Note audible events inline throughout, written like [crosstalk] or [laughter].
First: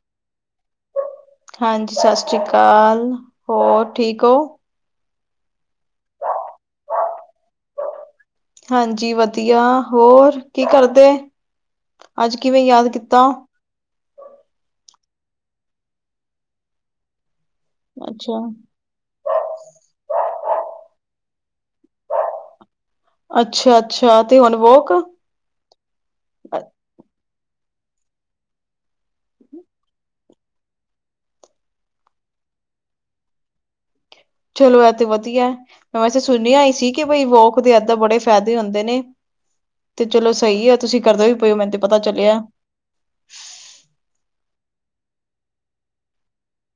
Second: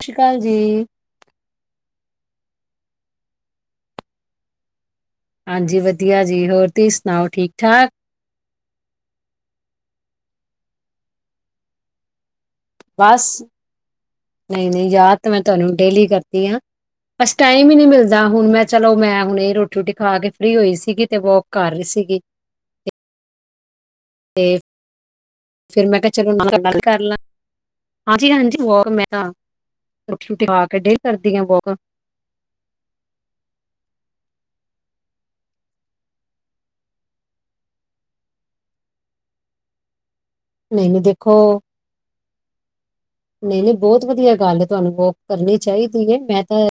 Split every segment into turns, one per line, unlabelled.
ਸਤਿ ਸ਼੍ਰੀ ਅਕਾਲ ਜੀ।
ਹਾਂਜੀ, ਸਤਿ ਸ਼੍ਰੀ ਅਕਾਲ ਹੋਰ ਠੀਕ ਓ?
ਹਾਂਜੀ, ਵਧੀਆ ਜੀ, ਹੋਰ ਤੁਸੀਂ ਸੁਣਾਓ ਠੀਕ-ਠਾਕ?
ਹਾਂਜੀ, ਵਧੀਆ, ਹੋਰ ਕੀ ਕਰਦੇ? ਅੱਜ ਕਿਵੇਂ ਯਾਦ ਕੀਤਾ
ਬਸ, ਨਹੀਂ-ਨਹੀਂ ਯਾਦ ਤਾਂ ਮੈਂ ਤੁਹਾਨੂੰ ਡੇਲੀ ਕਰਦੀ ਹਾਂ। ਬਸ ਟਾਈਮ ਈ ਨੀ ਮਿਲਦਾ,
ਅੱਛਾ
ਹੁਣ ਮੈਂ ਚਲੋ, ਮੈਂ ਹੁਣੇ ਰੋਟੀ-ਰੋਟੀ ਖਾ ਕੇ ਫ੍ਰਰੀ ਹੋਈ ਸੀਗੀ, ਤੇ ਵੋਕ ਕਰ ਰਹੀ ਸੀਗੀ।
ਅੱਛਾ-ਅੱਛਾ, ਤੇ ਹੁਣ ਵੋਕ।
ਫੇਰ ਮੈਂ ਕਿਹਾ ਚਲੋ, ਮੈਂ ਗੱਲ ਕਰ ਲਾਂ। ਹਾਂਜੀ -ਹਾਂਜੀ, ਵੋਕ ਮੈਂ ਤਾਂ ਰੋ ਟੀ ਰੁੁਟੀ ਖਾਕੇ ਡੇਲੀ ਕਰਦੀ ਹਾਂ ਵੋਕ।
ਚਲੋ, ਏਹ ਤੇ ਵਧੀਆ, ਮੈਂ ਵੈਸੇ ਸੁਣਿਆ ਹੀ ਸੀ, ਕਿ ਬਈ ਵੋਕ ਦੇ ਏਦਾਂ ਬੜੇ ਫਾਇਦੇ ਹੁੰਦੇ ਨੇ। ਤੇ ਚਲੋ ਸਹੀ ਆ,
ਨਹੀਂ ਨਹੀਂ
ਤੁਸੀਂ ਕਰਦੇ
ਦੇਖੋ
ਵੀ ਪਏ ਓ ਮੈਨੂੰ ਤੇ ਪਤਾ ਚੱਲਿਆ।
ਨਹੀਂ-ਨਹੀਂ, ਬੋਤ ਵਧੀਆ ਗੱਲ ਏ, ਤੁਹਾਨੂੰ ਵੋਕਕਰਨੀ ਚਾਹੀਦੀ ਹੈ ਮੈਂ ਤਾਂ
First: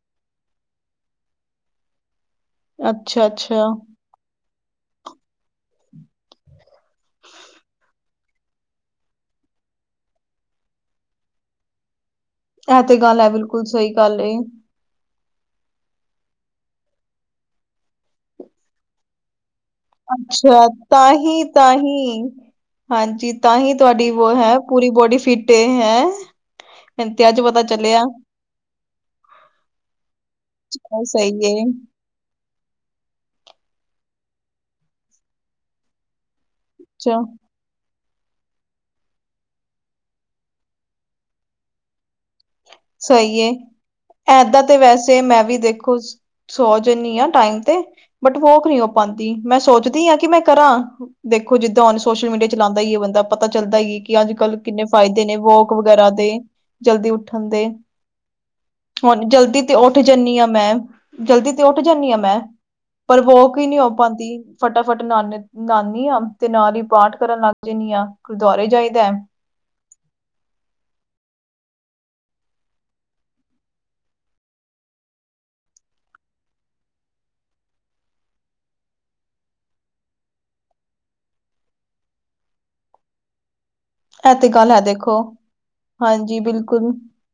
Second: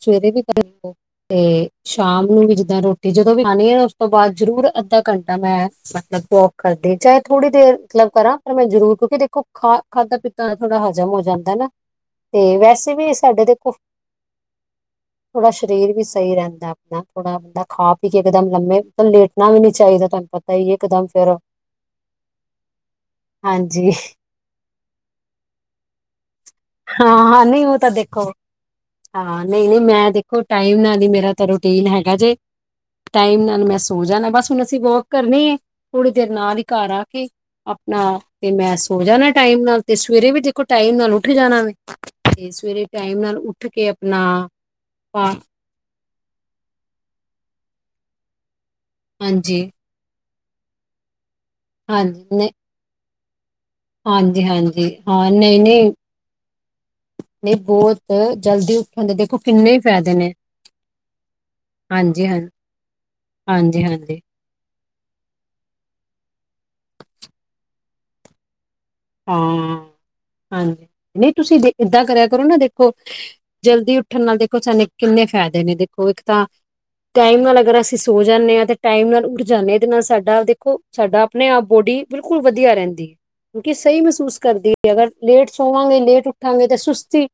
ਸਵੇਰੇ ਵੀ ਕਰਓ, ਤੇ ਸ਼ਾਮ ਨੂੰ ਵੀ ਜਿੱਦਾਂ ਰੋਟੀ
ਅੱਛਾ
ਜਦੋਂ ਵੀ
ਅੱਛਾ
ਖਾਣੀ ਆ ਤੋਂ ਬਾਅਦ ਜ਼ਰੂਰ ਅੱਧਾ ਘੰਟਾ ਮੈਂ ਮਤਲਬ ਵੋਕ ਕਰਦੀ ਆ, ਚਾਹੇ ਥੋੜ੍ਹੀ ਦੇਰ ਮਤਲਬ ਕਰਾਂ, ਪਰ ਮੈਂ ਜ਼ਰੂਰ ਕਿਉਂਕਿ ਦੇਖੋ ਖਾ ਖਾਧਾ ਪੀਤਾ ਤਾਂ ਥੋੜਾ ਹਜ਼ਮ ਹੋ ਜਾਂਦੈ ਨਾ, ਤੇ
ਇਹ
ਵੈਸੇ ਵੀ
ਗੱਲ ਹੈ
ਸਾਡੇ
ਬਿਲਕੁਲ
ਦੇਖੋ
ਸਹੀ ਗੱਲ ਇਹ
ਥੋੜਾ ਸਰੀਰ ਵੀ ਸਹੀ ਰਹਿੰਦੈ ਆਪਣਾ ਥੋੜਾ ਬਹੁਤਾ ਖਾ ਪੀ ਕੇ ਇਕਦਮ ਲੰਮੇ ਲੇਟਨਾ ਵੀ ਨੀ ਚਾਹੀਦਾ ਤੁਹਾਨੂੰ ਪਤਾ
ਅੱਛਾ
ਹੀ ਇੱਕਦਮ ਫੇਰ
ਤਾਂਹੀ ਤਾਂਹੀ ਹਾਂਜੀ ਤਾਂ ਹੀ
ਹਾਂਜੀ
ਤੁਹਾਡੀ ਵੋ ਹੈਂ ਪੂਰੀ ਬੋਡੀ ਫਿਟ ਏ ਹੈਂ। ਮੈਂਨ
ਹਾਂ
ਤੇ ਅੱਜ
ਹਾਂ
ਪਤਾ
ਨਹੀਂ ਉਹ ਤਾਂ
ਚੱਲਿਆ।
ਦੇਖੋ ਹਾਂ ਨਹੀਂ ਨਹੀਂ ਮੈਂ ਦੇਖੋ, ਟਾਈਮ ਨਾਲ
ਉਹ
ਹੀ ਮੇਰਾ
ਸਹੀ
ਤਾਂ
ਏ
ਰੂਟੀਨ ਹੈ। ਜੇ ਟਾਈਮ ਨਾਲ ਮੈਂ ਸੋ ਜਾਣਾ ਬਸ ਹੁਣ ਅਸੀਂ ਵੋਕ ਕਰਨੀੇ ਏ ਥੋੜੀ ਦੇਰ ਨਾਲ ਹੀ ਘਰ ਆ
ਚ
ਕੇ, ਆਪਣਾ ਤੇ ਮੈਂ ਸੋ ਜਾਣਾ ਟਾਈਮ ਨਾਲ ਤੇ ਸਵੇਰੇ ਵੀ ਦੇਖੋ ਟਾਈਮ ਨਾਲ ਉੱਠ ਜਾਣਾ ਵੇ। ਤੇ ਸਵੇਰੇ ਟਾਈਮ ਨਾਲ
ਸਹੀ ਏ
ਉਠ
ਏਦਾਂ ਤੇ ਵੈਸੇ ਮੈਂ ਵੀ ਦੇਖੋ। ਸੋ ਜਾਂਦੀ ਆਂ ਟਾਈਮ ਤੇ ਬਟ ਵੋਕ ਨਹੀਂ ਹੋ ਪਾਂਦੀ ਮੈਂ
ਹਾਂਜੀ
ਸੋਚਦੀ ਹਾਂ ਕਿ ਮੈਂ ਕਰਾਂ। ਦੇਖੋ ਜਿੱਦਾਂ ਹੁਣ
ਹਾਂਜੀ
ਸੋਸ਼ਲ ਮੀਡੀਆ
ਨਹੀਂ
ਚਲਾਂਦਾ ਹੀ ਏ ਬੰਦਾ ਪਤਾ ਚੱਲਦਾ ਹੀ ਏ ਕਿ ਅੱਜ
ਹਾਂਜੀ
ਕੱਲ੍ਹ ਕਿੰਨੇ
ਹਾਂਜੀ
ਫ਼ਾਇਦੇ
ਹਾਂ
ਨੇ
ਨਹੀਂ
ਵੋਕ
ਨਹੀਂ
ਵਗੈਰਾ ਦੇ ਜਲਦੀ ਉੱਠ
ਨਹੀਂ ਬਹੁਤ ਜਲਦੀ ਦੇ
ਹੁਣ
ਦੇਖੋ
ਜਲਦੀ
ਕਿੰਨੇ
ਤੇ
ਹੀ
ਉੱਠ
ਫਾਇਦੇ ਨੇ
ਜਾਂਦੀ ਹਾਂ ਮੈਂ ਜਲਦੀ ਤੇ ਉੱਠ ਜਾਂਦੀ ਹਾਂ ਮੈਂ, ਪਰ ਵੋਕ ਹੀ ਨਹੀਂ
ਹਾਂਜੀ
ਹੋ
ਹਾਂਜੀ
ਪਾਂਦੀ ਫਟਾਫਟ ਨਾਨੇ ਨਹਾਨੀ ਆਂ ਤੇ ਨਾਲ ਹੀ ਪਾਠ ਕਰਨ ਲੱਗ ਜਾਂਨੀ ਆਂ ਗੁਰਦੁਆਰੇ ਜਾਈਦੈ।
ਹਾਂ ਹਾਂਜੀ ਨਹੀਂ ਦੇ ਤੁਸੀਂ ਏਦਾਂ ਕਰਿਆ ਕਰੋ ਨਾ ਦੇਖੋ। ਜਲਦੀ ਉੱਠਣ ਨਾਲ ਦੇਖੋ ਸਾਨੇ ਕਿੰਨੇ ਫ਼ਾਇਦੇ ਨੇ ਦੇਖੋ ਇੱਕ ਤਾਂ ਟਾਈਮ ਨਾਲ ਅਗਰ ਅਸੀਂ ਸੋ ਜਾਂਨੇ ਆਂ ਤੇ ਟਾਈਮ ਨਾਲ ਉੱਠ ਜਾਂਨੇ ਆਂ ਇਹਦੇ ਨਾਲ ਸਾਡਾ ਦੇਖੋ। ਸਾਡਾ ਆਪਣੇ ਆਪ ਬੋਡੀ ਬਿਲਕੁਲ ਵਧੀਆ ਰਹਿੰਦੀ ਏ। ਕਿ ਸਹੀ
ਇਹ
ਮਹਿਸੂਸ
ਤੇ ਗੱਲ
ਕਰਦੀ
ਹੈ
ਏ ਅਗਰ
ਦੇਖੋ
ਲੇਟ ਸੋਵਾਂਗੇ ਲੇਟ
ਹਾਂਜੀ
ਉੱਠਾਂਗੇ ਤੇ
ਬਿਲਕੁਲ
ਸੁਸਤੀ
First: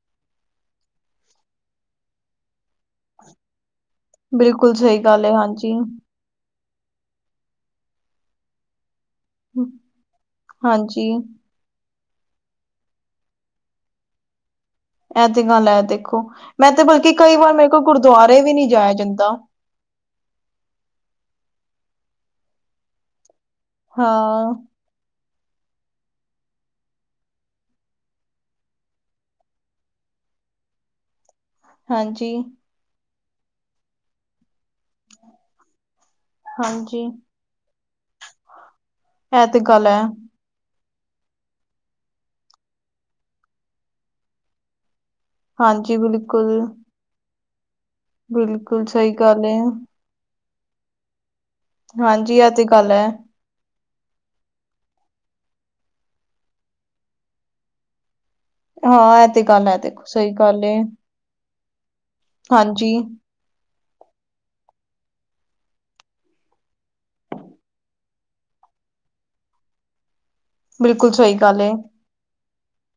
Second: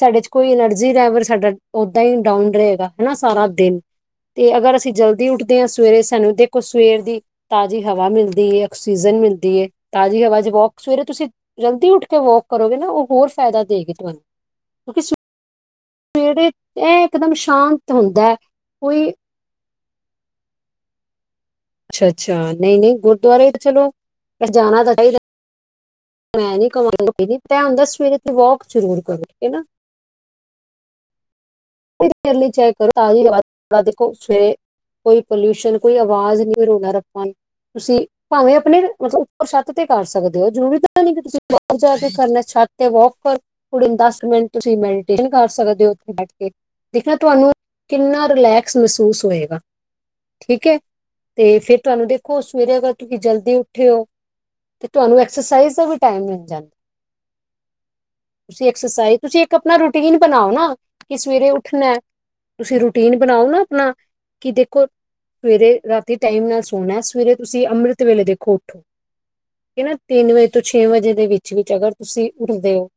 ਸਾਡੇ ਚ ਕੋਈ ਐਨਰਜੀ ਰੈਵਰ ਸਾਡਾ ਓਦਾਂ ਹੀ ਡਾਊਨ ਰਹੇਗਾ। ਹਨਾ ਸਾਰਾ ਦਿਨ ਤੇ
ਬਿਲਕੁਲ
ਅਗਰ ਅਸੀਂ
ਸਹੀ ਗੱਲ
ਜਲਦੀ
ਹੈ
ਉੱਠਦੇ ਹਾਂ
ਹਾਂਜੀ,
ਸਵੇਰੇ ਸਾਨੂੰ ਦੇਖ। ਸਵੇਰ ਦੀ ਤਾਜ਼ੀ ਹਵਾ ਮਿਲਦੀ ਏ, ਆਕਸੀਜਨ ਮਿਲਦੀ ਏ ਤਾਜ਼ੀ ਹਵਾ ਚ ਬਹੁਤ
ਹਾਂਜੀ ਇਹ
ਜਲਦੀ ਉੱਠ ਕੇ ਵੋਕ ਕਰੋਗੇ ਨਾ ਉਹ ਹੋਰ ਫਾਇਦਾ ਦੇਗੀ ਤੁਹਾਨੂੰ ਕਿਉਂਕਿ
ਤੇ ਗੱਲ ਹੈ ਦੇਖੋ।
ਸਵੇਰੇ
ਮੈਂ ਤੇ
ਇਹ
ਬਲਕਿ
ਇਕਦਮ
ਕਈ ਵਾਰ ਮੇਰੇ ਕੋਲ
ਸ਼ਾਂਤ ਹੁੰਦਾ ਹੈ
ਗੁਰਦੁਆਰੇ ਵੀ ਨਹੀਂ ਜਾਇਆ
ਕੋਈ
ਜਾਂਦਾ
ਅੱਛਾ ਅੱਛਾ ਨਹੀਂ ਨਹੀਂ ਗੁਰਦੁਆਰੇ ਤੇ ਚਲੋ
ਹਾਂ।
ਜਾਣਾ ਤਾਂ ਚਾਹੀਦਾ। ਮੈਂ ਨੀ ਕਵਾਂਗੀ ਤੇ ਇਹ ਹੁੰਦੈ ਸਵੇਰੇ ਤੇ ਵੋਕ ਜ਼ਰੂਰ ਕਰੋ ਠੀਕ ਹੈ ਨਾ,
ਹਾਂਜੀ,
[unintelligible] ਤਾਜ਼ੀ ਹਵਾ ਦੇਖੋ ਸਵੇਰੇ ਕੋਈ ਪੋਲਿਊਸ਼ਨ ਕੋਈ ਆਵਾਜ਼ ਰੋਲਾ
ਹਾਂਜੀ
ਰੱਪਾ ਨੀ ਤੁਸੀਂ ਭਾਵੇਂ ਆਪਣੇ ਮਤਲਬ ਉੱਪਰ
ਇਹ
ਛੱਤ ਤੇ
ਗੱਲ ਹੈ
ਕਰ ਸਕਦੇ ਓ ਜਰੂਰੀ ਤਾਂ ਨੀ ਕਿ ਤੁਸੀਂ ਬਾਹਰ ਜਾ ਕੇ ਕਰਨੈ ਛੱਤ ਤੇ ਵੋਕ ਕਰ ਕੁੜੀ ਨੂੰ ਦਸ ਮਿੰਟ ਤੁਸੀਂ ਮਿਲ ਕਰ ਸਕਦੇ ਹੋ
ਹਾਂਜੀ
ਉੱਥੇ ਬੈਠ
ਬਿਲਕੁਲ।
ਕੇ ਦੇਖਣਾ ਤੁਹਾਨੂੰ ਕਿੰਨਾ ਰਿਲੈਕਸ
ਬਿਲਕੁਲ ਸਹੀ
ਮਹਿਸੂਸ
ਗੱਲ ਏ।
ਹੋਏਗਾ। ਠੀਕ ਹੈ ਤੇ ਫਿਰ ਤੁਹਾਨੂੰ
ਹਾਂਜੀ
ਦੇਖੋ
ਇਹ ਤੇ
ਸਵੇਰੇ
ਗੱਲ
ਅਗਰ
ਹੈ
ਤੁਸੀਂ ਜਲਦੀ ਉੱਠੇ ਹੋ। ਤੇ ਤੁਹਾਨੂੰ ਐਕਸਰਸਾਈਜ਼ ਦਾ ਵੀ ਟੈਮ ਮਿਲ ਜਾਂ ਤੁਸੀਂ ਐਕਸਰਸਾਈਜ਼
ਹਾਂ ਇਹ ਤੇ
ਤੁਸੀਂ ਇੱਕ
ਗੱਲ ਹੈ
ਆਪਣਾ
ਦੇਖੋ
ਰੂਟੀਨ
ਸਹੀ
ਬਣਾਓ
ਗੱਲ ਏ
ਨਾ ਕਿ ਸਵੇਰੇ ਉੱਠਣੈ ਤੁਸੀਂ
ਹਾਂਜੀ।
ਰੂਟੀਨ ਬਣਾਓ ਨਾ ਆਪਣਾ ਕਿ ਦੇਖੋ ਸਵੇਰੇ ਰਾਤੀ ਟਾਈਮ ਨਾਲ ਸੋਣੈ ਸਵੇਰੇ ਤੁਸੀਂ ਅੰਮ੍ਰਿਤ ਵੇਲੇ ਦੇਖੋ ਉੱਠੋ ਤਿੰਨ ਵਜੇ ਤੋਂ ਛੇ
ਬਿਲਕੁਲ
ਵਜੇ ਦੇ
ਸਹੀ
ਵਿੱਚ
ਗੱਲ ਏ
ਵਿੱਚ ਅਗਰ ਤੁਸੀਂ ਉੱਠਦੇ ਹੋ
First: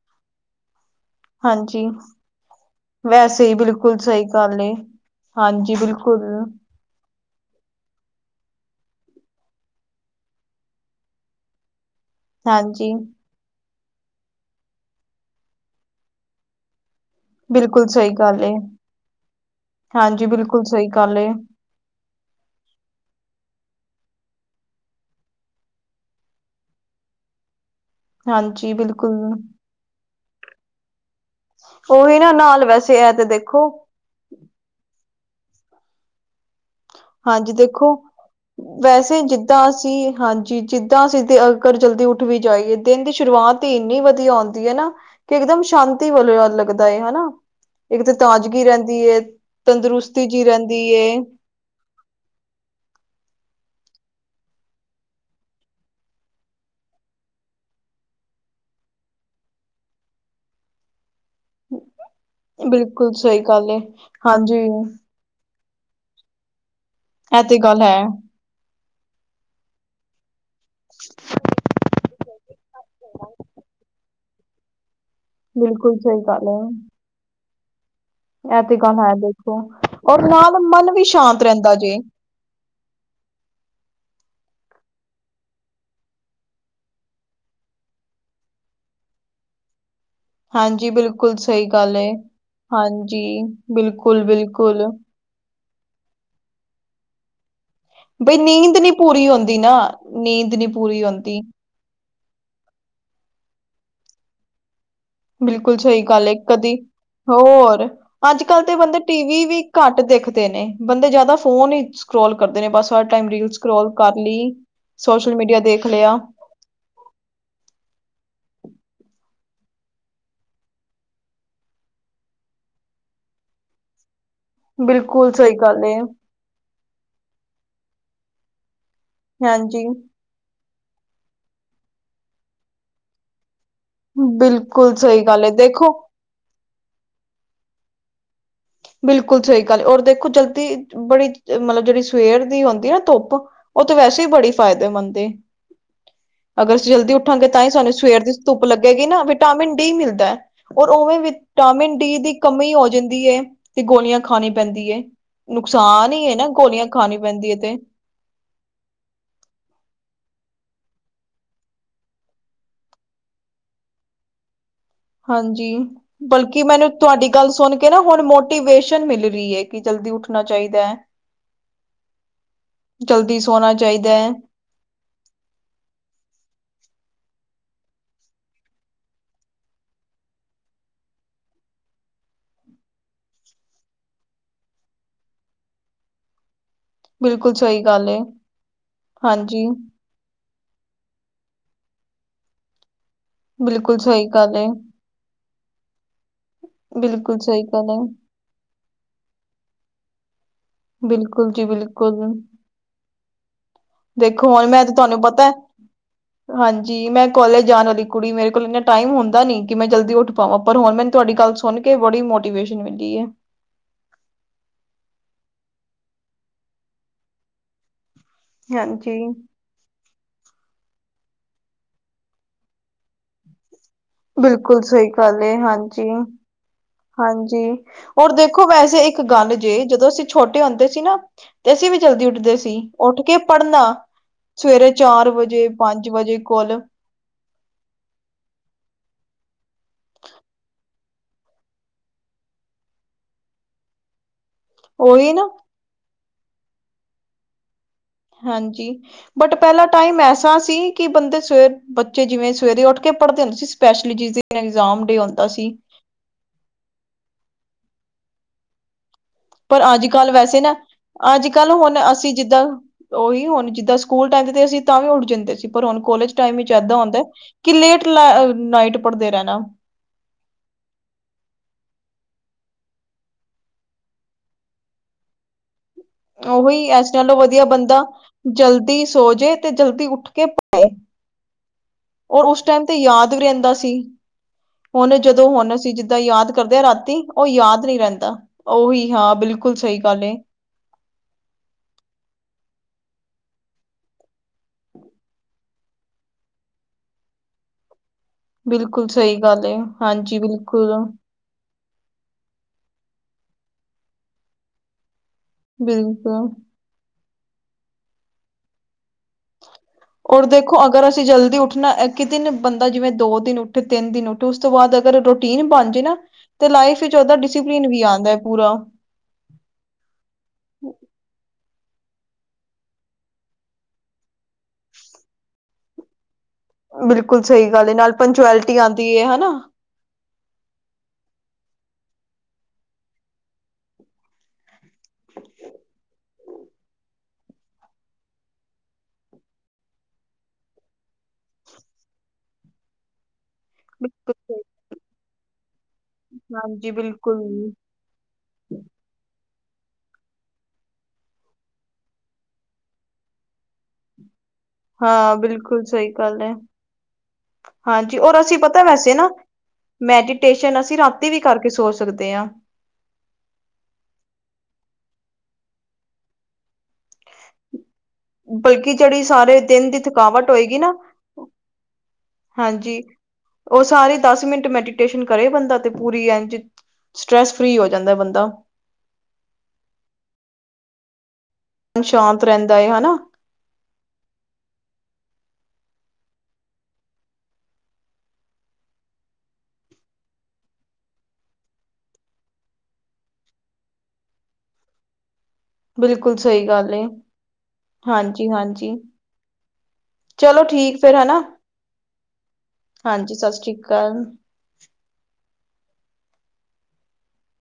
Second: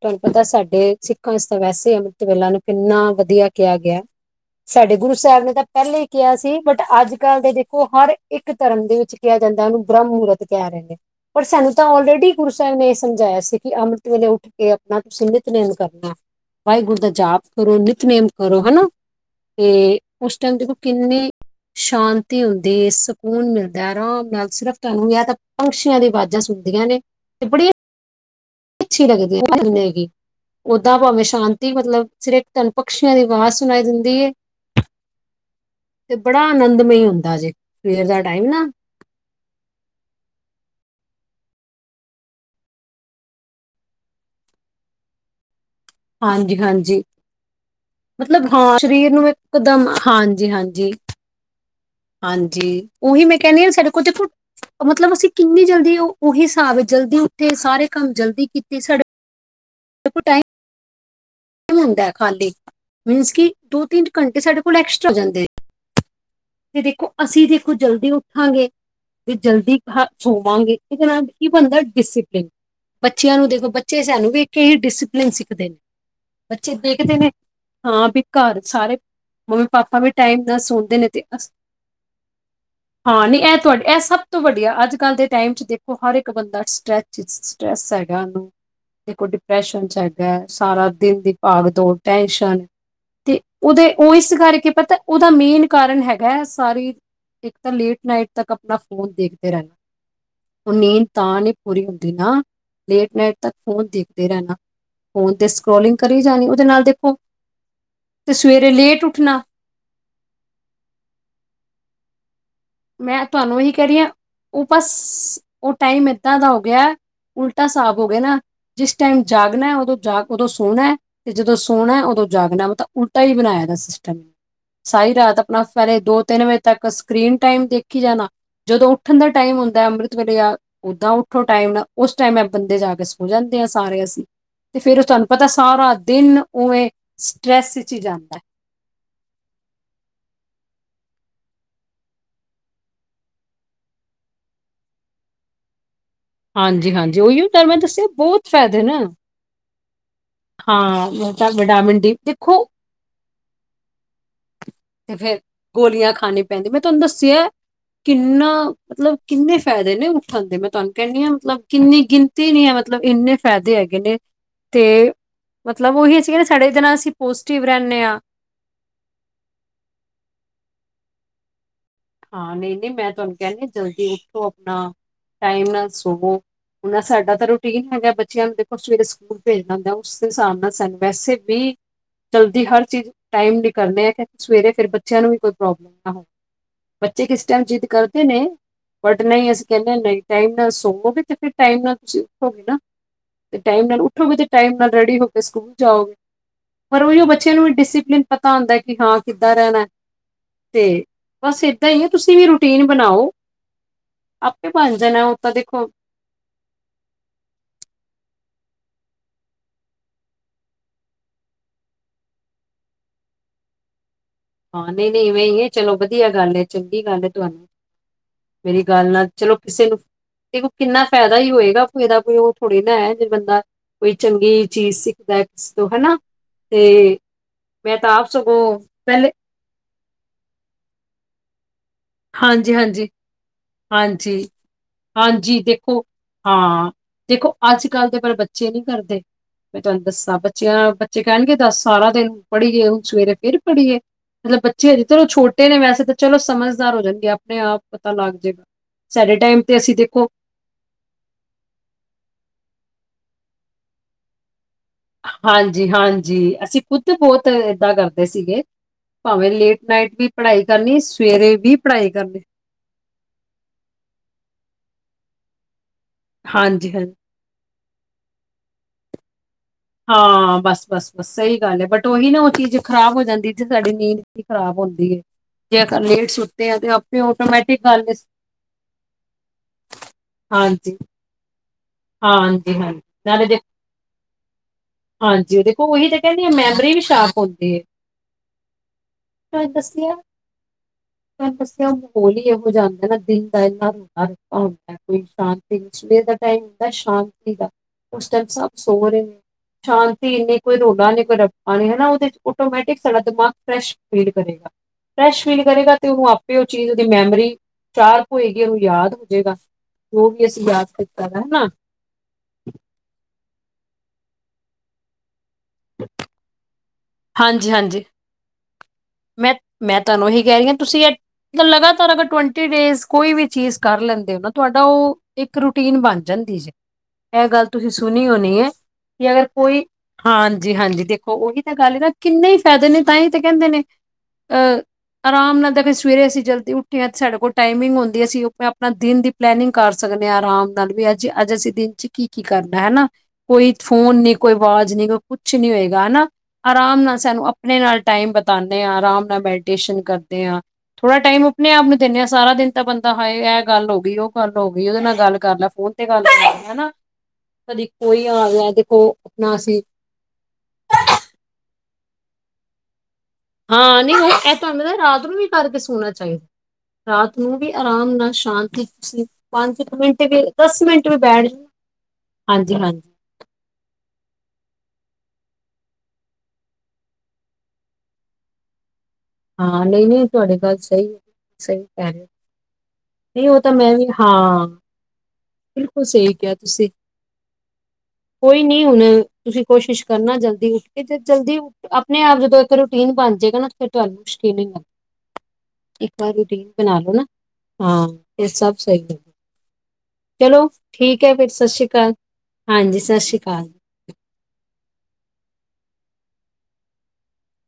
ਤੁਹਾਨੂੰ ਪਤਾ ਸਾਡੇ ਸਿੱਖਾਂ ਚ ਤਾਂ
ਹਾਂਜੀ
ਵੈਸੇ ਅੰਮ੍ਰਿਤ ਵੇਲਾ ਨੂੰ ਇੰਨਾ
ਵੈਸੇ
ਵਧੀਆ
ਹੀ
ਕਿਹਾ
ਬਿਲਕੁਲ
ਗਿਐ
ਸਹੀ ਗੱਲ ਏ।
ਸਾਡੇ ਗੁਰੂ ਸਾਹਿਬ ਨੇ ਤਾਂ
ਹਾਂਜੀ
ਪਹਿਲੇ ਹੀ
ਬਿਲਕੁਲ,
ਕਿਹਾ ਸੀ। ਬਟ ਅੱਜ-ਕੱਲ ਦੇਖੋ ਹਰ ਇੱਕ ਧਰਮ ਦੇ ਵਿੱਚ ਕਿਹਾ ਜਾਂਦੈ ਉਹਨੂੰ ਬ੍ਰਹਮ ਮਹੂਰਤ ਕਹਿ ਰਹੇ ਨੇ। ਪਰ ਸਾਨੂੰ ਤਾਂ ਆਲਰੇਡੀ ਗੁਰੂ ਸਾਹਿਬ ਨੇ
ਹਾਂਜੀ
ਇਹ ਸਮਝਾਇਆ, ਸੀ ਕਿ ਅੰਮ੍ਰਿ ਤ ਵੇਲੇ ਉੱਠ ਕੇ ਆਪਣਾ ਤੁਸੀ ਨਿੱਤਨੇਮ ਕਰਨਾ ਵਾਹਿਗੁਰੂ ਦਾ ਜਾਪ ਕਰੋ
ਬਿਲਕੁਲ ਸਹੀ
ਨਿਤਨੇਮ
ਗੱਲ ਏ
ਕਰੋ ਹਨਾ, ਤੇ
ਹਾਂਜੀ
ਉਸ ਟਾਈਮ
ਬਿਲਕੁਲ
ਦੇਖੋ
ਸਹੀ ਗੱਲ
ਕਿੰਨੇ
ਏ।
ਸ਼ਾਂਤੀ ਹੁੰਦੀ ਏ, ਸਕੂਨ ਮਿਲਦਾ ਆਰਾਮ ਨਾਲ ਸਿਰਫ ਤੁਹਾਨੂੰ ਜ਼ਿਆਦਾ ਪੰਛੀਆਂ ਦੀ ਆਵਾਜ਼ਾਂ ਸੁਣਦੀਆਂ ਨੇ, [inaudible]
ਹਾਂਜੀ। ਬਿਲ
ਅੱਛੀ ਲੱਗਦੀ ਆ [unintelligible] ਹੈਗੀ। ਓਦਾਂ ਭਾਵੇਂ ਸ਼ਾਂਤੀ ਮਤਲਬ
ਉਹੀ ਨਾ
ਸਿਰਫ ਇਕ
ਨਾਲ
ਤੈਨੂੰ
ਵੈਸੇ ਇਹ
ਪਕਸ਼ੀਆਂ ਦੀ
ਤੇ
ਆਵਾਜ਼
ਦੇਖੋ
ਸੁਣਾਈ ਦਿੰਦੀ ਐ। ਤੇ ਬੜਾ ਆਨੰਦਮਈ ਹੁੰਦਾ ਜੇ
ਹਾਂਜੀ ਦੇਖੋ
ਸਵੇਰ ਦਾ ਟਾਈਮ ਨਾ
ਵੈਸੇ ਜਿੱਦਾਂ ਅਸੀਂ ਹਾਂਜੀ, ਜਿੱਦਾਂ ਅਸੀਂ ਅਗਰ ਜਲਦੀ ਉੱਠ ਵੀ ਜਾਈਏ ਦਿਨ ਦੀ ਸ਼ੁਰੂਆਤ ਤ ਇੰਨੀ ਵਧੀਆ ਆਉਂਦੀ ਹੈ ਨਾ ਕਿ ਇੱਕਦਮ ਸ਼ਾਂਤੀ ਵਲਆ
ਹਾਂਜੀ
ਲੱਗਦਾ ਏ
ਹਾਂਜੀ
ਹਨਾ। ਇੱਕ ਤਾਂ
ਮਤਲਬ
ਤਾਜ਼ਗੀ
ਹਾਂ
ਰਹਿੰਦੀ
ਸਰੀਰ
ਏ।
ਨੂੰ ਇੱਕਦਮ
ਤੰਦਰੁਸਤੀ ਜਿਹੀ
ਹਾਂਜੀ
ਰਹਿੰਦੀ
ਹਾਂਜੀ
ਏ।
ਹਾਂਜੀ ਉਹੀ ਮੈਂ ਕਹਿੰਨੀ ਹਾਂ ਸਾਡੇ ਕੋਲ ਦੇਖੋ ਮਤਲਬ ਅਸੀਂ ਕਿੰਨੀ ਜਲਦੀ ਉਹ ਉਹੀ ਹਿਸਾਬ ਜਲਦੀ ਉੱਥੇ ਸਾਰੇ ਕੰਮ ਜਲਦੀ ਕੀਤੇ ਸਾਡੇ [unintelligible] ਟਾਈਮ ਮ ਹੁੰਦਾ ਖਾਲੀ
ਬਿਲਕੁਲ
ਮੀਨਸ
ਸਹੀ
ਕਿ
ਗੱਲ ਏ
ਦੋ ਤਿੰਨ ਘੰਟੇ
ਹਾਂਜੀ
ਸਾਡੇ ਕੋਲ ਐਕਸਟਰਾ ਜਾਂਦ ਤੇ ਦੇਖੋ
ਇਹ
ਅਸੀਂ
ਤੇ
ਦੇਖੋ
ਗੱਲ ਹੈ
ਜਲਦੀ ਉੱਠਾਂਗੇ ਤੇ ਜਲਦੀ ਹਾਂ ਸੋਵਾਂਗੇ ਇਹਦੇ ਨਾਲ ਇਹ ਬਣਦਾ ਡਿਸਿਪਲਿਨ ਬੱਚਿਆਂ ਨੂੰ ਦੇਖੋ ਬ ਚੇ ਸਾਨੂੰ ਵੇਖ ਕੇ ਈ ਡਿਸਪਲਿਨ ਸਿੱਖਦੇ ਨੇ,
ਬਿਲਕੁਲ ਸਹੀ ਗੱਲ
ਬੱਚੇ
ਹੈ
ਦੇਖਦੇ ਨੇ ਹਾਂ ਵੀ ਘਰ
ਇਹ ਤੇ
ਸਾਰੇ
ਗੱਲ ਹੈ ਦੇਖੋ
ਮੰਮੀ ਪਾਪਾ ਵੀ
ਔਰ
ਟਾਈਮ
ਨਾਲ ਮਨ
ਸੌਦੇ
ਵੀ
ਨੇ ਤੇ
ਸ਼ਾਂਤ
ਅਸ
ਰਹਿੰਦਾ ਜੇ।
ਹਾਂ ਨਈ ਇਹ ਤੁਹਾਡੇ ਇਹ ਸਭ ਤੋਂ ਵੱਡਆ ਅੱਜ ਕੱਲ੍ਹ ਦੇ ਟਾਈਮ ਚ ਦੇਖੋ ਹਰ ਇੱਕ ਬੰਦਾ ਸਟਰ੍ਰੈ ਸਟਰ੍ਰੈਸ ਹੈਗਾ ਉਹਨੂੰ ਦੇ ਕੋਈ ਡਿਪਰੈਸ਼ਨ ਚ ਹੈ। ਲ ਸਾਰਾ
ਹਾਂਜੀ,
ਦਿਨ ਦੀ
ਬਿਲਕੁਲ ਸਹੀ
ਭਾਗ
ਗੱਲ
ਤੋੜ
ਏ।
ਟੈਨਸ਼ਨ
ਹਾਂਜੀ,
ਤੇ ਉਹਦੇ ਉਹ ਇਸ ਕਰਕੇ
ਬਿਲਕੁਲ-ਬਿਲਕੁਲ।
ਪਤਾ ਉਹਦਾ ਮੇਨ ਕਾਰਨ ਹੈਗਾ ਸਾਰੀ ਇੱਕ ਤਾਂ ਲੇਟ ਨਾਈਟ
ਬਈ
ਤੱਕ ਆਪਣਾ
ਨੀਂਦ ਨੀ
ਫੋਨ
ਪੂਰੀ
ਦੇਖਦੇ
ਹੁੰਦੀ
ਰਹਿਣਾ,
ਨਾ, ਨੀਂਦ ਨੀ
ਉਹ
ਪੂਰੀ
ਨੀਂਦ ਤਾਂ
ਹੁੰਦੀ।
ਨੀ ਪੂਰੀ ਹੁੰਦੀ ਨਾ, ਲੇਟ ਨਾਈਟ ਤੱਕ ਫੋਨ ਦੇਖਦੇ ਰਹਿਣਾ ਫੋਨ
[inaudible]
ਤੇ
ਬਿਲਕੁਲ
ਸਕਰੋਲਿੰਗ
ਸਹੀ
ਕਰੀ
ਗੱਲ ਏ
ਜਾਣੀ ਉਹਦੇ
ਕਦੀ
ਨਾਲ ਦੇਖੋ
ਹੋਰ ਅੱਜ ਕੱਲ
ਸਵੇਰੇ
ਤੇ ਬੰਦਾ
ਲੇਟ
ਟੀ
ਉੱਠਣਾ
ਵੀ ਵੀ ਘੱਟ ਦੇਖਦੇ ਨੇ ਬੰਦੇ ਜਿਆਦਾ ਫੋਨ ਚ ਸਕੋਲ ਕਰਦੇ ਨੇ ਬਸ ਹਰ
ਮੈਂ
ਟਾਈਮ ਰੀਲ
ਤੁਹਾਨੂੰ ਇਹੀ ਕਹਿ
ਸਕਰੋਲ
ਰਹੀ ਹਾਂ
ਕਰ ਲਈ
ਉਹ ਬਸ
ਸੋਸ਼ਲ ਮੀਡੀਆ
ਉਹ
ਦੇਖ
ਟਾਈਮ
ਲਿਆ।
ਏਦਾਂ ਦਾ ਹੋ ਗਿਆ ਉਲਟਾ ਸਾਬ ਹੋ ਗਿਆ ਨਾ ਜਿਸ ਟਾਈਮ ਜਾਗਨਾ ਉਦੋਂ ਜਾ ਉਦੋਂ ਸੋਣਾ ਤੇ ਜਦੋਂ ਸੋਣਾ ਉਦੋਂ ਜਾਗਨਾ ਮਤ ਤਾਂ ਉਲਟਾ ਹੀ ਬਣਾਇਆ ਦਾ ਸਿਸਟਮ ਸਾਰੀ
ਬਿਲਕੁਲ
ਰਾਤ
ਸਹੀ
ਆਪਣਾ
ਗੱਲ ਏ,
ਸਵੇਰੇ ਦੋ ਤਿੰਨ ਵਜੇ ਤੱਕ ਸਕਰੀਨ ਟਾਈਮ ਦੇਖੀ ਜਾਣਾ ਜਦੋਂ ਉੱਠਣ ਦਾ ਟਾਈਮ ਹੁੰਦਾ
ਹਾਂਜੀ।
ਅੰਮ੍ਰਿਤ ਤ ਵੇਲੇ ਆ ਓਦਾਂ ਉੱਠੋ ਟਾਈਮ ਨਾਲ, ਉਸ ਟਾਈਮ ਆ ਬੰਦੇ ਜਾ ਕੇ ਸੋ ਸੋ ਜਾਂਦੇ ਆ ਸਾਰੇ ਅਸੀਂ, ਤੇ
ਬਿਲਕੁਲ
ਫੇਰ
ਸਹੀ
ਤੁਹਾਨੂੰ
ਗੱਲ
ਪਤਾ
ਏ,
ਸਾਰਾ
ਦੇਖੋ
ਦਿਨ ਉਵੇ ਸਟਰ੍ਰੈਸ ਚ ਹੀ ਜਾਂਦਾ।
ਬਿਲਕੁਲ ਸਹੀ ਗੱਲ ਆ, ਔਰ ਦੇਖੋ ਜਲਦੀ ਬੜੀ ਮਤਲਬ ਜਿਹੜੀ ਸਵੇਰ ਦੀ ਹੁੰਦੀ ਨਾ ਧੁੱਪ ਉਹ ਤਾਂ ਵੈਸੇ ਹੀ ਬੜੀ ਫਾਇਦੇਮੰਦ ਏ। ਅਗਰ ਅਸੀਂ
ਹਾਂਜੀ
ਜਲਦੀ
ਹਾਂਜੀ ਉਹੀਓ
ਉੱਠਾਂਗੇ ਤਾਂ ਹੀ
ਮੈਂ
ਸਾਨੂੰ
ਦੱਸਿਆ
ਸਵੇਰ ਦੀ
ਬਹੁਤ
ਧੁੱਪ
ਫਾਇਦੇ
ਲੱਗੇਗੀ ਨਾ ਵਿਟਾਮਿਨ ਡੀ ਮਿਲਦਾ। ਔਰ
ਹਾਂ
ਉਵੇਂ
ਉਹ ਤਾਂ
ਵਿਟਾਮਿਨ ਡੀ ਦੀ
ਦੇਖੋ
ਕਮੀ ਹੋ ਜਾਂਦੀ ਏ। ਤੇ ਗੋਲੀਆਂ ਖਾਣੀ ਪੈਂਦੀ ਏ।
ਤੇ ਫੇਰ ਗੋਲੀਆਂ
ਨੁਕਸਾਨ ਹੀ ਹੈ
ਖਾਣੀ
ਨਾ
ਪੈਂਦੀ ਮੈਂ
ਗੋਲੀਆਂ
ਤੁਹਾਨੂੰ
ਖਾਣੀ
ਦੱਸਿਆ
ਪੈਂਦੀ ਹੈ ਤੇ
ਕਿੰਨਾ ਮਤਲਬ ਕਿੰਨੇ ਫਾਇਦੇ ਨੇ ਉੱਠਣ ਦੇ, ਮੈਂ ਤੁਹਾਨੂੰ ਕਹਿਣੀ ਹਾਂ ਮਤਲਬ ਕਿੰਨੀ ਗਿਣਤੀ ਨੀ ਹੈ ਮਤਲਬ ਇੰਨੇ ਫਾਇਦੇ ਹੈਗੇ ਨੇ ਤੇ
ਹਾਂਜੀ
ਮਤਲਬ ਉਹੀ ਅਸੀਂ ਕਹਿੰਦੇ
ਬਲਕਿ
ਸਾਡੇ ਇਹਦੇ
ਮੈਨੂੰ
ਨਾਲ ਅਸੀਂ
ਤੁਹਾਡੀ ਗੱਲ
ਪੋਜ਼ਟਿਵ
ਸੁਣ ਕੇ, ਨਾ
ਰਹਿੰਦੇ ਹਾਂ
ਹੁਣ ਮੋ ਮੋਟੀਵੇਸ਼ਨ ਮਿਲ ਰਹੀ ਏ ਕਿ ਜਲਦੀ ਉੱਠਣਾ ਚਾਈਦਾ ਐ,
ਹਾਂ, ਨਹੀਂ -ਨਹੀਂ ਮੈਂ ਤੁਹਾਨੂੰ
ਜਲਦੀ
ਕਹਿਣੀ
ਸੋਣਾ
ਜਲਦੀ
ਚਾਹੀਦਾ ਹੈ
ਉੱਠੋ ਆਪਣਾ ਟਾਈਮ ਨਾਲ ਸੋਵੋ, ਨਾ ਸਾਡਾ ਤਾਂ ਰੂਟੀਨ ਹੈਗਾ ਬੱਚਿਆਂ ਨੂੰ ਦੇਖੋ ਸਵੇਰੇ ਸਕੂਲ ਭੇਜਣਾ ਹੁੰਦਾ, ਉਸ ਦੇ ਹਿਸਾਬ ਨਾਲ ਸਾਨੂੰ ਵੈਸੇ ਵੀ, ਜਲਦੀ ਹਰ ਚੀਜ਼ ਟਾਈਮ ਦੀ ਕਰਦੇ ਆ ਫਿਰ, ਸਵੇਰੇ ਫਿਰ ਬੱਚਿਆਂ ਨੂੰ ਵੀ ਕੋਈ ਪ੍ਰੋਬਲਮ ਨਾ ਹੋਵੇ। ਬੱਚੇ ਕਿਸ
ਬਿਲਕੁਲ
ਟਾਈਮ
ਸਹੀ
ਜਿੱਦ
ਗੱਲ ਏ
ਕਰਦੇ ਨੇ, ਬਟ ਨਹੀਂ
ਹਾਂਜੀ
ਅਸੀਂ ਕੇਹਦੇ ਨਈ। ਟਾਈਮ ਨਾਲ ਸੋਵੋਗੇ ਤੇ ਫਿਰ ਟਾਈਮ ਨਾਲ ਤੁਸੀਂ ਉੱਠੋਗੇ ਨਾ, ਤੇ ਟਾਈਮ
ਬਿਲਕੁਲ
ਨਾਲ
ਸਹੀ
ਉੱਠੋਗੇ ਤੇ
ਗੱਲ ਏ
ਟਾਈਮ ਨਾਲ ਰੈਡੀ ਹੋ ਕੇ ਸਕੂਲ ਜਾਓਗੇ, ਪਰ ਉਹੀ ਉਹ
ਬਿਲਕੁਲ
ਬੱਚਿਆਂ
ਸਹੀ
ਨੂੰ ਵੀ
ਗੱਲ ਹੈ,
ਡਿਸਿਪਲਿਨ ਪਤਾ ਹੁੰਦਾ ਆ ਕਿ ਹਾਂ ਕਿੱਦਾਂ ਰੈਣਾ,
ਬਿਲਕੁਲ ਜੀ ਬਿਲਕੁਲ।
ਕੀ ਤੁਸੀਂ ਵੀ ਰੂਟੀਨ ਬਣਾਓ,
ਦੇਖੋ ਹੁਣ
ਆਪੇ
ਮੈਂ ਤੇ
ਬਣ
ਤਾਨੂੰ
ਜਾਣਾ ਉਹ
ਪਤਾ
ਤਾਂ ਦੇਖੋ
ਹਾਂਜੀ ਮੈਂ ਕੋਲਜ ਜਾਣ ਵਾਲੀ ਕੁੜੀ, ਮੇਰੇ ਕੋਲ ਇੰਨਾ ਟਾਈਮ ਹੁੰਦਾ ਨੀ ਕਿ ਮੈਂ ਜਲਦੀ ਉੱਠ ਹਾ ਪਰ ਹੁਣ ਮੈਨੂੰ ਤੁਹਾਡੀ ਗੱਲ ਸੁਣ ਕੇ ਬੜੀ ਮੋਟੀਵੇਸ਼ਨ ਮਿਲੀ ਏ।
ਹਾਂ, ਨਹੀਂ -ਨਹੀਂ ਇਵੇਂ ਨੀ ਏ, ਚਲੋ ਵਧੀਆ ਗੱਲ ਏ, ਚੰਗੀ ਗੱਲ ਏ ਤੁਹਾਨੂੰ ਮੇਰੀ ਗੱਲ
ਹਾਂਜੀ,
ਨਾਲ ਚਲੋ- ਕਿਸੇ ਨੂੰ ਦੇਖੋ, ਕਿੰਨਾ ਫਾਇਦਾ ਈ ਹੋਏਗਾ, ਏਹਦਾ ਕੋਈ ਓਹ ਥੋੜ੍ਹੇ ਨਾ ਜੇ ਬੰਦਾ ਕੋਈ ਚੰਗੀ
ਬਿਲਕੁਲ
ਚੀਜ਼
ਸਹੀ ਗੱਲ
ਸਿੱਖਦਾ
ਏ
ਕਿਸੇ ਤੋਂ
ਹਾਂਜੀ,
ਹਨਾ, ਤੇ
ਹਾਂਜੀ
ਮੈਂ ਤਾਂ ਆਪ
ਹੋਰ ਦੇਖੋ
ਸਗੋਂ
ਵੈਸੇ ਇੱਕ
ਪਹਿਲੇ
ਗੱਲ ਜੇ, ਜਦੋਂ ਅਸੀਂ ਛੋਟੇ ਹੁੰਦੇ ਸੀ ਨਾ ਤੇ ਅਸੀਂ ਵੀ ਜਲਦੀ ਉੱਠਦੇ
ਹਾਂਜੀ
ਸੀ,
ਹਾਂਜੀ
ਉੱਠ ਕੇ ਪੜ੍ਹਨਾ,
ਹਾਂਜੀ
ਸਵੇਰੇ ਚਾਰ
ਹਾਂਜੀ
ਵਜੇ,
ਦੇਖੋ
ਪੰਜ ਵਜੇ ਕੋਲਜ,
ਹਾਂ ਦੇਖੋ ਅੱਜ -ਕੱਲ੍ਹ ਦੇ ਪਰ ਬੱਚੇ ਨਈ ਕਰਦੇ। ਮੈਂ ਤੁਹਾਨੂੰ ਦੱਸਾਂ ਬੱਚੇਆਂ, ਬੱਚੇ ਕੈਣਗੇ ਦਸ ਸਾਰਾਂ ਦਿਨ ਪੜ੍ਹੀਏ ਹੁਣ ਸਵੇਰੇ ਫਿਰ ਪੜ੍ਹੀਏ, ਮਤਲਬ ਬੱਚੇ ਹੈ ਜੇ ਚਲੋ
ਉਹੀ ਨਾ
ਛੋਟੇ ਨੇ ਵੈਸੇ ਤਾਂ ਚਲੋ ਸਮਝਦਾਰ ਹੋ ਜਾਂਣਗੇ ਆਪਣੇ ਆਪ, ਪਤਾ ਲੱਗ ਜਾਏਗਾ
ਹਾਂਜੀ।
ਸਾਡੇ
ਬਟ
ਟਾਈਮ ਤੇ
ਪੈਹਲਾ
ਅਸੀਂ
ਟਾਈਮ
ਦੇਖੋ
ਐ ਏਦਾ ਸੀ ਕਿ ਬੰਦੇ ਸਵੇ, ਬੱਚੇ ਜਿਵੇਂ ਸਵੇਰੇ ਉੱਠ ਕੇ ਪੜ੍ਹਦੇ ਹੁੰਦੇ ਸੀ ਸਪੈਸ਼ਲੀ ਜਿਸ ਦਿ ਐਗਜ਼ਾਮ ਡੇ
ਹਾਂਜੀ -ਹਾਂਜੀ ਅਸੀਂ ਖੁੱਦ ਬੋਤ ਏਦਾਂ ਕਰਦੇ ਸੀਗੇ, ਭਾਵੇਂ
ਪਰ
ਲੇਟ
ਅੱਜ
ਨਾਈਟ ਵੀ
ਕੱਲ੍ਹ ਵੈਸੇ
ਪੜ੍ਹਾਈ
ਨਾ
ਕਰਨੀ, ਸਵੇਰੇ ਵੀ ਪੜ੍ਹਾਈ ਕਰਨੀ,
ਓਹੀ ਹੁਣ ਜਿੱਦਾਂ ਸਕੂਲ ਟਾਈਮ ਤੇ ਅਸੀਂ ਤਾਂ ਵੀ ਉੱਠ ਜਾਂਦੇ ਸੀ, ਪਰ ਹੁਣ ਕੋਲੇਜ ਟਾਈਮ ਵਿੱਚ
ਹਾਂਜੀ
ਏਦਾਂ
ਹਾਂਜੀ
ਹੁੰਦਾ ਕਿ ਲੇਟ ਲਾਏ ਨਾਈਟ ਪੜ੍ਹਦੇ ਰੈਣਾ।
ਹਾਂ ਬਸ -ਬਸ, ਬਸ ਸਹੀ ਗੱਲ ਏ, ਬਟ ਓਹੀ ਨਾ ਓਹ ਚੀਜ਼ ਖਰਾਬ ਹੋ ਜਾਂਦੀ, ਜੀ ਸਾਡੀ ਨੀਂਦ ਨਈ ਖਰਾਬ ਹੁੰਦੀ। ਜੇ ਅਗਰ ਲੇਟ ਸੁੱਤੇ ਆ,
ਉਹੀ
ਤੇ
ਇਸ
ਆਪੇ
ਨਾਲੋਂ ਵਧੀਆ
ਆਟੋਮੈਟਿਕ ਗੱਲ
ਬੰਦਾ
ਏ,
ਜਲਦੀ ਸੋ ਜੇ ਤੇ ਜਲਦੀ ਉੱਠ ਕੇ ਪਏ
ਹਾਂਜੀ।
ਔਰ ਉਸ
ਹਾਂਜੀ
ਟਾਈਮ ਤੇ
ਹਾਂਜੀ
ਯਾਦ ਵੀ
ਨਾਲੇ ਦੇ
ਰੈਂਦਾ ਸੀ। ਹੁਣ ਜਦੋਂ
ਹਾਂਜੀ
ਹੁਣ
ਦੇਖੋ
ਅਸੀਂ
ਉਹੀ
ਜਿੱਦਾਂ
ਤਾਂ ਕਹਿੰਦੀ
ਯਾਦ ਕਰਦੇ ਆ
ਮੈਮਰੀ ਵੀ
ਰਾਤੀ,
ਸ਼ਾਰਪ
ਉਹ
ਹੁੰਦੀ
ਯਾਦ ਨਈ ਰੈਂਦਾ। ਓਹੀ ਹਾਂ ਬਿਲਕੁਲ ਸਈ ਗੱਲ ਏ,
ਮੈ ਦੱਸਿਆ ਮਾਹੌਲ ਹੀ ਇਹੋ ਜਾਂਦਾ, ਨਾ ਦਿਲ ਦਾ ਇੰਨਾ ਰੋਣਾ ਹੁੰਦਾ। ਕੋਈ ਸ਼ਾਂਤੀ ਸਵੇਰ ਦਾ ਟਾਈਮ ਹੁੰਦਾ ਸ਼ਾਂਤੀ ਦਾ। ਉਸ ਟਾਈਮ ਸਭ
ਬਿਲਕੁਲ
ਸੋ ਰਹੇ
ਸਹੀ
ਨੇ
ਗੱਲ ਏ
ਸ਼ਾਂਤੀ
ਹਾਂਜੀ
ਇੰਨੀ ਕੋਈ
ਬਿਲਕੁਲ
ਰੋਲਾ ਨਹੀਂ ਘਰ, ਨਾਲੇ ਹਨਾ, ਓਹਦੇ ਆਟੋਮੈਟਿਕ ਸਾਡਾ ਦਿਮਾਗ ਫਰੈਸ਼ ਫੀਲ ਕਰੇਗਾ। ਫਰੈਸ਼ ਫੀਲ ਕਰੇਗਾ ਤੇ ਓਹ
ਬਿਲਕੁਲ
ਆਪੇ ਚੀਜ਼ ਓਹਦੀ ਮੈਮਰੀ ਸ਼ਾਰਪ ਹੋਏਗੀ, ਉਹਨੂੰ ਯਾਦ ਹੋ ਜਾਏਗਾ। ਜੋ
ਔਰ
ਵੀ ਅਸੀਂ
ਦੇਖੋ
ਯਾਦ
ਅਗਰ ਅਸੀਂ
ਕੀਤਾ ਦਾ
ਜਲਦੀ ਉੱਠ ਹਨਾ ਇੱਕ -ਦਿਨ ਬੰਦਾ ਜਿਵੇਂ ਦੋ -ਦਿਨ ਉੱਠੇ, ਤਿੰਨ -ਦਿਨ ਉੱਠੇ, ਉਸ ਤੋਂ ਬਾਅਦ ਅਗਰ ਰੋ ਰੋਟੀਨ ਬਣ ਜੇ ਨਾ, ਤੇ ਲਾਈਫ ਵਿੱਚ ਓਦਾ
ਹਾਂਜੀ
ਡਿਸਪਲਿਨ ਵੀ
ਹਾਂਜੀ
ਆਂਦਾ ਆ ਪੂਰਾ।
ਮੈਂ, ਮੈਂ ਤੁਹਾਨੂੰ ਏਹੀ ਕੈਹ ਰਈ ਹਾਂ ਤੁਸੀਂ ਏ ਲਗਾਤਾਰ ਅਗਰ ਟਵੈਂਟੀ ਡੇਜ਼ ਕੋਈ ਵੀ ਚੀਜ਼ ਕਰ ਲੈਂਦੇ ਹੋ ਨਾ, ਤੁਹਾਡਾ ਉਹ ਇੱਕ ਰੂਟੀਨ ਬਣ ਜਾਂਦੀ ਜੇ।
ਬਿਲਕੁਲ
ਏਹ ਗੱਲ,
ਸਹੀ
ਤੁਸੀਂ
ਏ ਨਾਲ
ਸੁਣੀ ਹੋਣੀ ਹੈ,
ਪੰਚੁਐਲਿਟੀ ਆਉਂਦੀ ਹੈ
ਕਿ ਅਗਰ
ਹਨਾ
ਕੋਈ, ਹਾਂਜੀ- ਹਾਂਜੀ ਦੇਖੋ। ਉਹੀ ਗੱਲ ਦਾ ਕਿੰਨੇ ਹੀ ਫਾਇਦੇ ਨੇ, ਤਾਂ ਹੀ ਤੇ ਕਹਿੰਦੇ ਨੇ ਅਹ ਆਰਾਮ ਨਾਲ ਤਾਂ ਸਵੇਰੇ ਅਸੀਂ ਜਲਦੀ ਉੱਠੀ ਆ, ਸਾਡੇ ਕੋਲ ਟਾਈਮਿੰਗ ਹੁੰਦੀ, ਅਸੀਂ ਆਪ ਆਪਣਾ ਦਿਨ ਦੀ ਪਲੈਨਿੰਗ ਕਰ ਸਕਦੇ ਹਾਂ, ਆਰਾਮ ਨਾਲ ਵੀ ਅੱਜ-ਅੱਜ ਅਸੀਂ ਦਿਨ ਚ ਕੀ -ਕੀ ਕਰਨਾ ਹਨਾ। ਕੋਈ ਫੋਨ ਨੀ,
ਬਿਲਕੁਲ
ਕੋਈ
ਸਹੀ
ਆਵਾਜ਼ ਨੀ, ਕੋਈ ਕੁਛ ਨੀ ਹੋਏਗਾ ਹਨਾ,
ਹਾਂਜੀ
ਆਰਾਮ ਨਾਲ
ਬਿਲਕੁਲ
ਸਾਨੂੰ ਆਪਣੇ ਨਾਲ ਟਾਈਮ ਬਤਾਨੇ ਹਾਂ, ਆਰਾਮ ਨਾਲ ਮੈਡੀਟੇਸ਼ਨ ਕਰਦੇ ਹਾਂ। ਥੋੜਾ ਟਾਈਮ ਆਪਣੇ ਆਪ ਨੂੰ ਦਿੰਦੇ ਹਾਂ, ਸਾਰਾ ਦਿਨ ਤਾਂ ਬੰਦਾ ਹਾਏ, ਐਹ ਗੱਲ ਹੋ ਗਈ। ਉਹ ਗੱਲ ਹੋ ਗਈ, ਓਦੇ ਨਾਲ
ਹਾਂ
ਗੱਲ ਕਰ ਲੈ,
ਬਿਲਕੁਲ
ਫੋਨ ਤੇ
ਸਹੀ
ਗੱਲ
ਹੈ
ਕਰ ਹਨਾ। ਕਦੀ
ਹਾਂਜੀ
ਕੋਈ
ਔਰ
ਆ
ਅਸੀਂ
ਗਿਆ
ਪਤਾ
ਦੇਖੋ,
ਵੈਸੇ ਨਾ
ਆਪਣਾ ਅਸੀਂ
ਮੈਡੀਟੇਸ਼ਨ, ਅਸੀਂ ਰਾਤੀ ਵੀ ਕਰਕੇ ਸੋ ਸਕਦੇ ਹਾਂ।
ਹਾਂ, ਨਈ ਓ ਐਹ ਤੁਹਾਨੂੰ ਰਾਤ ਨੂੰ ਵੀ ਕਰਕੇ ਸੋਣਾ ਚਾਹੀਦਾ, ਰਾਤ ਨੂੰ ਵੀ ਆਰਾਮ ਨਾਲ ਸ਼ਾਂਤੀ,
ਬਲਕਿ ਜਿਹੜੀ
ਤੁਸੀਂ
ਸਾਰੇ
ਪੰਜ
ਦਿਨ ਦੀ
ਮਿੰਟ ਵੀ
ਥਕਾਵਟ ਹੋਏਗੀ
ਦਸ
ਨਾ
ਮਿੰਟ ਵੀ ਬੈਠ ਜੋ। ਹਾਂਜੀ -ਹਾਂਜੀ
ਓ ਸਾਰੇ ਦਸ ਮਿੰਟ ਮੈਡੀਟੇਸ਼ਨ ਕਰੇ, ਬੰਦਾ ਤੇ ਪੂਰੀ ਐਂਜ ਸਟਰ੍ਰੈਸ ਫਰੀ ਹੋ ਜਾਂਦਾ ਬੰਦਾ।
ਹਾਂ, ਨਹੀਂ-ਨਹੀਂ ਤੁਹਾਡੇ ਗੱਲ ਸਹੀ ਹੈ। ਸਹੀ
ਮਨ
ਕਹਿ ਰਹੇ ਹੋ
ਸ਼ਾਂਤ ਰੈਂਦਾ ਏ ਹਨਾ।
ਨਹੀਂ, ਓਤਾਂ ਮੈਂ ਵੀ ਹਾਂ, ਬਿਲਕੁਲ ਸਹੀ ਕਿਹਾ। ਤੁਸੀਂ ਕੋਈ ਨੀ, ਹੁਣ ਤੁਸੀਂ ਕੋਸ਼ਿਸ਼ ਕਰਨਾ, ਜਲਦੀ ਉੱਠ ਕੇ, ਜਦ ਜਲਦੀ ਆਪਣੇ-ਆਪ, ਜਦੋਂ ਇੱਕ ਰੂਟੀਨ ਬਣ ਜੇਗ ਨਾ, ਫੇਰ ਤੁਹਾਨੂੰ ਮੁਸਕਿਲ ਇੱਕ ਵਾਰ
ਬਿਲਕੁਲ ਸਹੀ
ਰੂਟੀਨ
ਗੱਲ
ਬਣਾ
ਏ।
ਲੋ, ਨਾ ਹਾਂ ਇਹ
ਹਾਂਜੀ
ਸਭ
ਹਾਂਜੀ
ਸਹੀ ਚਲੋ ਠੀਕ ਹੈ, ਫੇਰ ਸਤਿ ਸ਼੍ਰੀ ਅਕਾਲ, ਹਾਂਜੀ ਸਤਿ ਸ਼੍ਰੀ ਅਕਾਲ।
ਕਾਰ